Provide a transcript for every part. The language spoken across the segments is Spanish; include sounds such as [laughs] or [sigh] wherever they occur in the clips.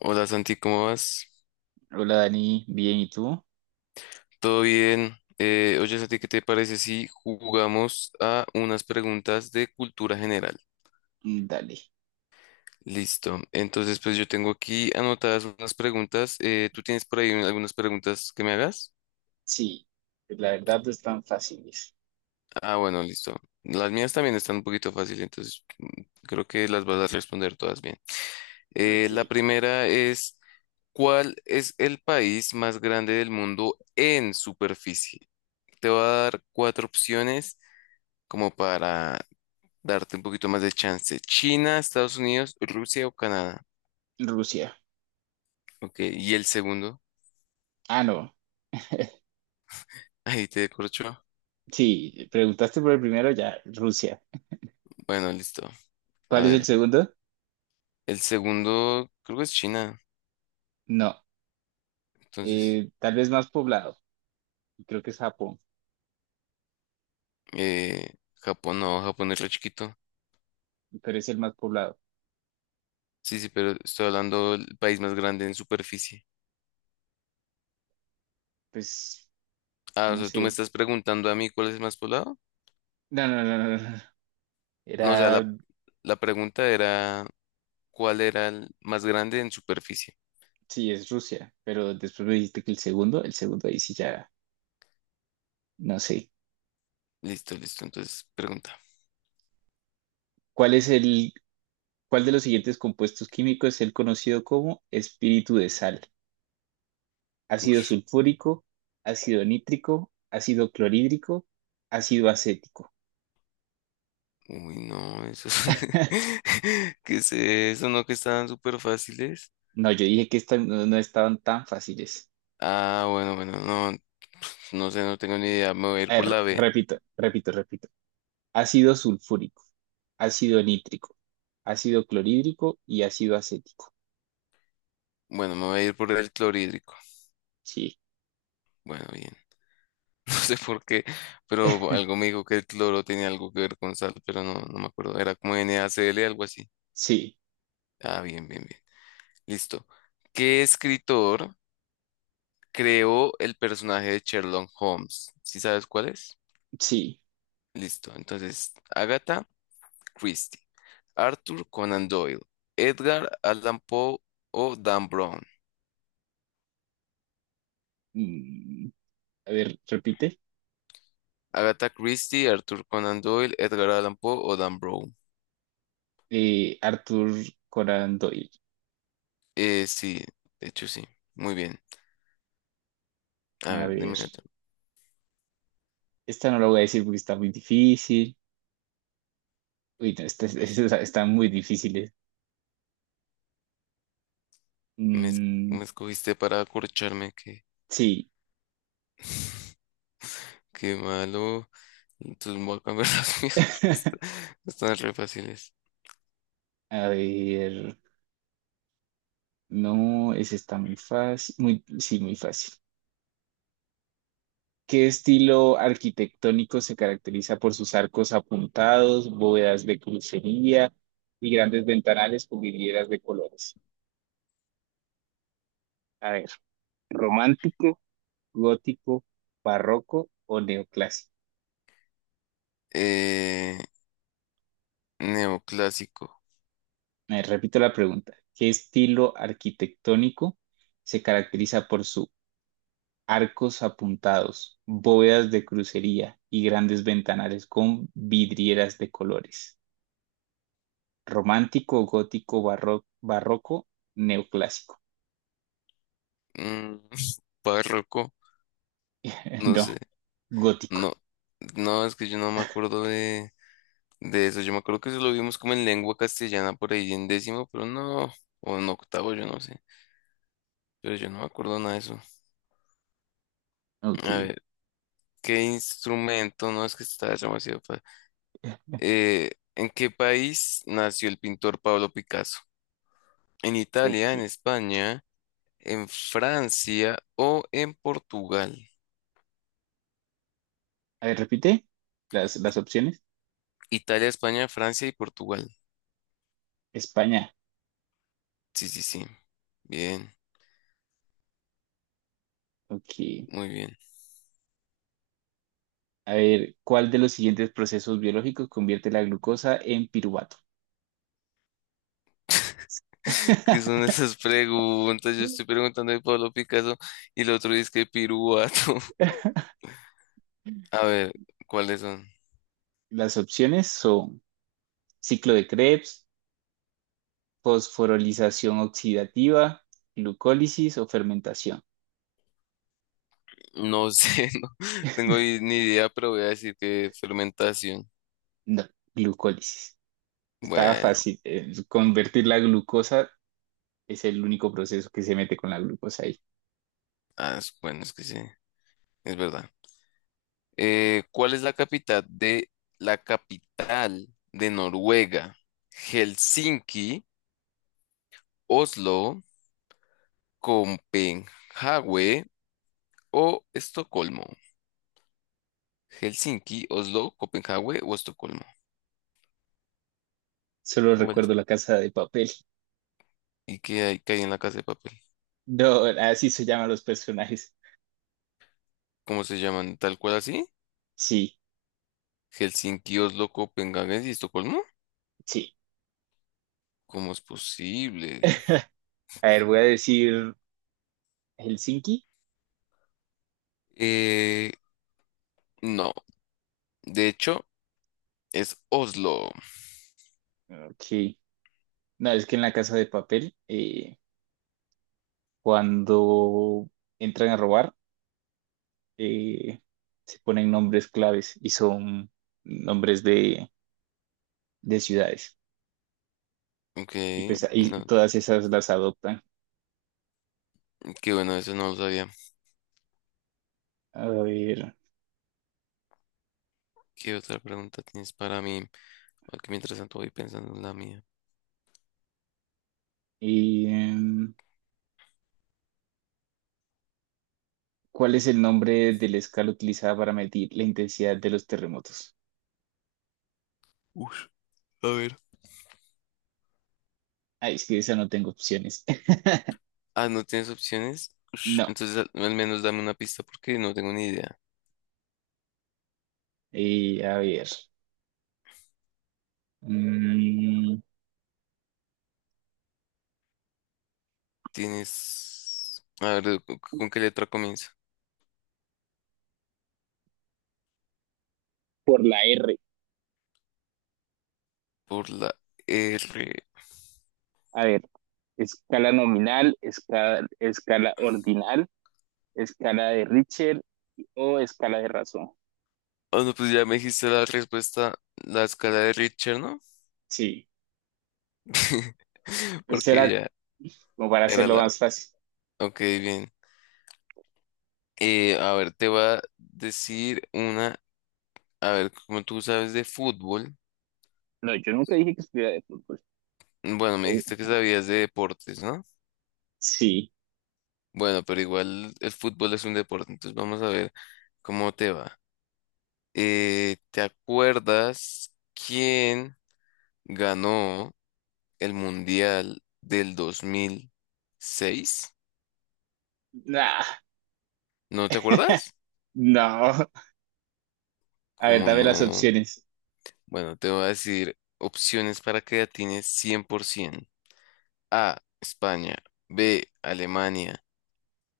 Hola Santi, ¿cómo vas? Hola Dani, bien, ¿y tú? ¿Todo bien? Oye Santi, ¿qué te parece si jugamos a unas preguntas de cultura general? Dale. Listo. Entonces, pues yo tengo aquí anotadas unas preguntas. ¿Tú tienes por ahí algunas preguntas que me hagas? Sí, la verdad no es tan fácil. Ah, bueno, listo. Las mías también están un poquito fáciles, entonces creo que las vas a responder todas bien. Ok. La primera es, ¿cuál es el país más grande del mundo en superficie? Te voy a dar cuatro opciones como para darte un poquito más de chance. China, Estados Unidos, Rusia o Canadá. Rusia. Ok, y el segundo, Ah, no. [laughs] [laughs] ahí te corcho. Sí, preguntaste por el primero, ya, Rusia. Bueno, listo. A ¿Cuál es el ver, segundo? el segundo creo que es China. No. Entonces, Tal vez más poblado. Creo que es Japón, eh, Japón no, Japón es re chiquito. pero es el más poblado. Sí, sí, pero estoy hablando del país más grande en superficie. Pues, Ah, o no sea, tú me sé. estás preguntando a mí cuál es el más poblado. No, no, no, no, no, no. No, o sea, Era, la pregunta era cuál era el más grande en superficie. sí, es Rusia, pero después me dijiste que el segundo ahí sí ya, no sé. Listo, listo. Entonces, pregunta. ¿Cuál es el ¿Cuál de los siguientes compuestos químicos es el conocido como espíritu de sal? Ácido Uf. sulfúrico, ácido nítrico, ácido clorhídrico, ácido acético. Uy, no, eso es... [laughs] [laughs] ¿Qué es eso? ¿No que estaban súper fáciles? No, yo dije que estas no estaban tan fáciles. Ah, bueno, bueno, no, no sé, no tengo ni idea. Me voy a ir A por ver, la B. repito, repito, repito. Ácido sulfúrico, ácido nítrico, ácido clorhídrico y ácido acético. Bueno, me voy a ir por el clorhídrico. Sí, Bueno, bien. [laughs] No sé por qué, pero algo [laughs] me dijo que el cloro tenía algo que ver con sal, pero no, no me acuerdo. Era como NaCl, algo así. sí, Ah, bien, bien, bien. Listo. ¿Qué escritor creó el personaje de Sherlock Holmes? ¿Sí sabes cuál es? sí. Listo. Entonces, Agatha Christie. Arthur Conan Doyle, Edgar Allan Poe o Dan Brown. Mm, a ver, repite. Agatha Christie, Arthur Conan Doyle, Edgar Allan Poe o Dan Brown. Arthur Conan Doyle. Sí, de hecho sí. Muy bien. A A ver, ver. dime otra. Esta no la voy a decir porque está muy difícil. Uy, no, está muy difíciles. Me, es- Mm, me escogiste para acorcharme, qué, sí. qué malo. Entonces voy a cambiar [laughs] las mías porque [laughs] están re fáciles. A ver. No, esa está muy fácil. Sí, muy fácil. ¿Qué estilo arquitectónico se caracteriza por sus arcos apuntados, bóvedas de crucería y grandes ventanales con vidrieras de colores? A ver, ¿romántico, gótico, barroco o neoclásico? Eh, neoclásico. Repito la pregunta. ¿Qué estilo arquitectónico se caracteriza por sus arcos apuntados, bóvedas de crucería y grandes ventanales con vidrieras de colores? ¿Romántico, gótico, barroco, neoclásico? Mm, [laughs] párroco. [laughs] No sé. No, gótico. No, no, es que yo no me acuerdo de eso. Yo me acuerdo que eso lo vimos como en lengua castellana por ahí en décimo, pero no, o en octavo, yo no sé. Pero yo no me acuerdo nada de eso. Ok, A ver, ¿qué instrumento? No, es que está demasiado fácil. [laughs] ¿En qué país nació el pintor Pablo Picasso? ¿En Italia, en ok. España, en Francia o en Portugal? A ver, repite las opciones. Italia, España, Francia y Portugal. España. Sí, sí, sí. Bien, Ok. muy bien. A ver, ¿cuál de los siguientes procesos biológicos convierte la glucosa en piruvato? ¿Qué son esas preguntas? Yo estoy [laughs] preguntando de Pablo Picasso y el otro dice que piruato. [laughs] A ver, ¿cuáles son? Las opciones son ciclo de Krebs, fosforilización oxidativa, glucólisis o fermentación. No sé, [laughs] no tengo ni idea, pero voy a decir que fermentación. No, glucólisis. Estaba Bueno, fácil. Convertir la glucosa es el único proceso que se mete con la glucosa ahí. Es que sí, es verdad. ¿Cuál es la capital de Noruega? Helsinki, Oslo, Copenhague o Estocolmo. Helsinki, Oslo, Copenhague o Estocolmo. Solo ¿Cuál? recuerdo la casa de papel. ¿Y qué hay en la casa de papel? No, así se llaman los personajes. ¿Cómo se llaman? ¿Tal cual así? Sí, ¿Helsinki, Oslo, Copenhague y Estocolmo? sí. ¿Cómo es posible? A ver, voy a decir Helsinki. Eh, no, de hecho es Oslo. Ok. No, es que en la casa de papel, cuando entran a robar, eh, se ponen nombres claves y son nombres de ciudades. Ok, Y pues ahí y no, todas esas las adoptan. qué bueno, eso no lo sabía. A ver, ¿Qué otra pregunta tienes para mí? Aquí mientras tanto voy pensando en la mía. y, em, ¿cuál es el nombre de la escala utilizada para medir la intensidad de los terremotos? Ush, a ver. Ay, es que esa no tengo opciones. [laughs] Ah, ¿no tienes opciones? Ush, No. entonces al menos dame una pista porque no tengo ni idea. A ver. Mm, Tienes... A ver, con qué letra comienza? por la R. Por la R. A ver, escala nominal, escala ordinal, escala de Richter o escala de razón. Ah, no, pues ya me dijiste la respuesta, la escala de Richter, ¿no? Sí, [laughs] pues Porque será ya como para era hacerlo la... más fácil. Ok, bien. A ver, te voy a decir una... A ver, como tú sabes de fútbol, No, yo nunca dije que estuviera de fútbol. bueno, me Oh, dijiste que sabías de deportes, ¿no? sí. Bueno, pero igual el fútbol es un deporte, entonces vamos a ver cómo te va. ¿Te acuerdas quién ganó el Mundial del 2006? Nah. ¿No te [laughs] acuerdas? No. A ver, Como dame las no. opciones. Bueno, te voy a decir opciones para creatines 100%. A, España. B, Alemania.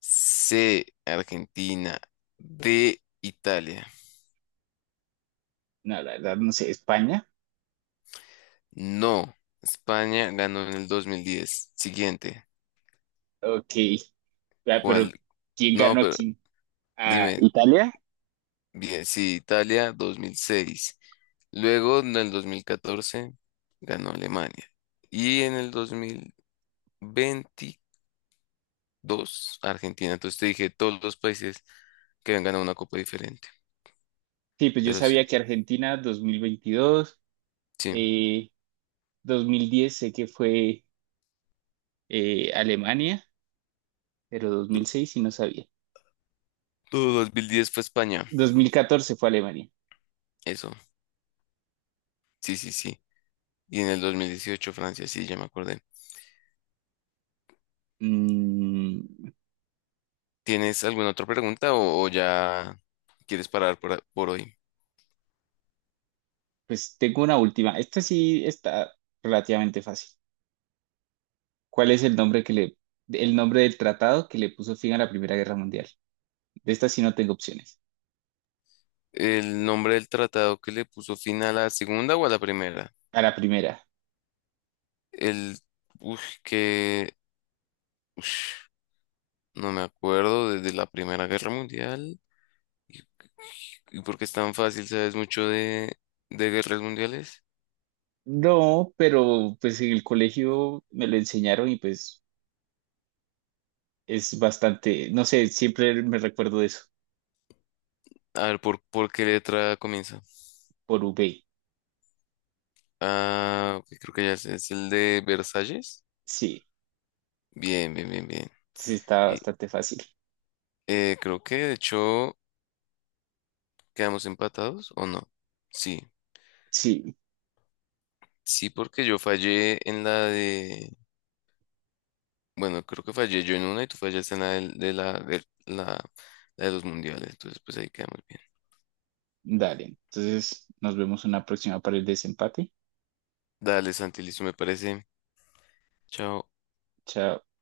C, Argentina. D, Italia. No, la verdad, no sé. España. No, España ganó en el 2010. Siguiente. Ok. Ah, pero ¿Cuál? ¿quién No, ganó a pero quién? ¿A dime. Italia? Bien, sí, Italia 2006. Luego, en el 2014 ganó Alemania. Y en el 2024 Dos, Argentina. Entonces te dije todos los países que habían ganado una copa diferente. Sí, pues yo Pero sí, sabía que Argentina 2022, sí. eh, 2010 sé que fue Alemania, pero Du- 2006 sí no sabía. 2010 fue España. 2014 fue Alemania. Eso, sí, sí, sí. Y en el 2018 Francia, sí, ya me acordé. Mm, ¿Tienes alguna otra pregunta o ya quieres parar por hoy? pues tengo una última. Esta sí está relativamente fácil. ¿Cuál es el nombre que le, ¿el nombre del tratado que le puso fin a la Primera Guerra Mundial? De esta sí no tengo opciones. ¿El nombre del tratado que le puso fin a la segunda o a la primera? A la primera. El, uf, que, ush, no me acuerdo, desde la Primera Guerra Mundial. ¿Y, y por qué es tan fácil? ¿Sabes mucho de, guerras mundiales? No, pero pues en el colegio me lo enseñaron y pues es bastante, no sé, siempre me recuerdo de eso, A ver, por qué letra comienza? por UB. Ah, ok, creo que ya sé, es el de Versalles. Sí, Bien, bien, bien, bien. sí está Y bastante fácil. Creo que de hecho quedamos empatados o no. Sí, Sí, sí, porque yo fallé en la de. Bueno, creo que fallé yo en una y tú fallaste en la la de los mundiales. Entonces, pues ahí quedamos bien. dale. Entonces nos vemos en una próxima para el desempate. Dale, Santi, listo, me parece. Chao. Chao.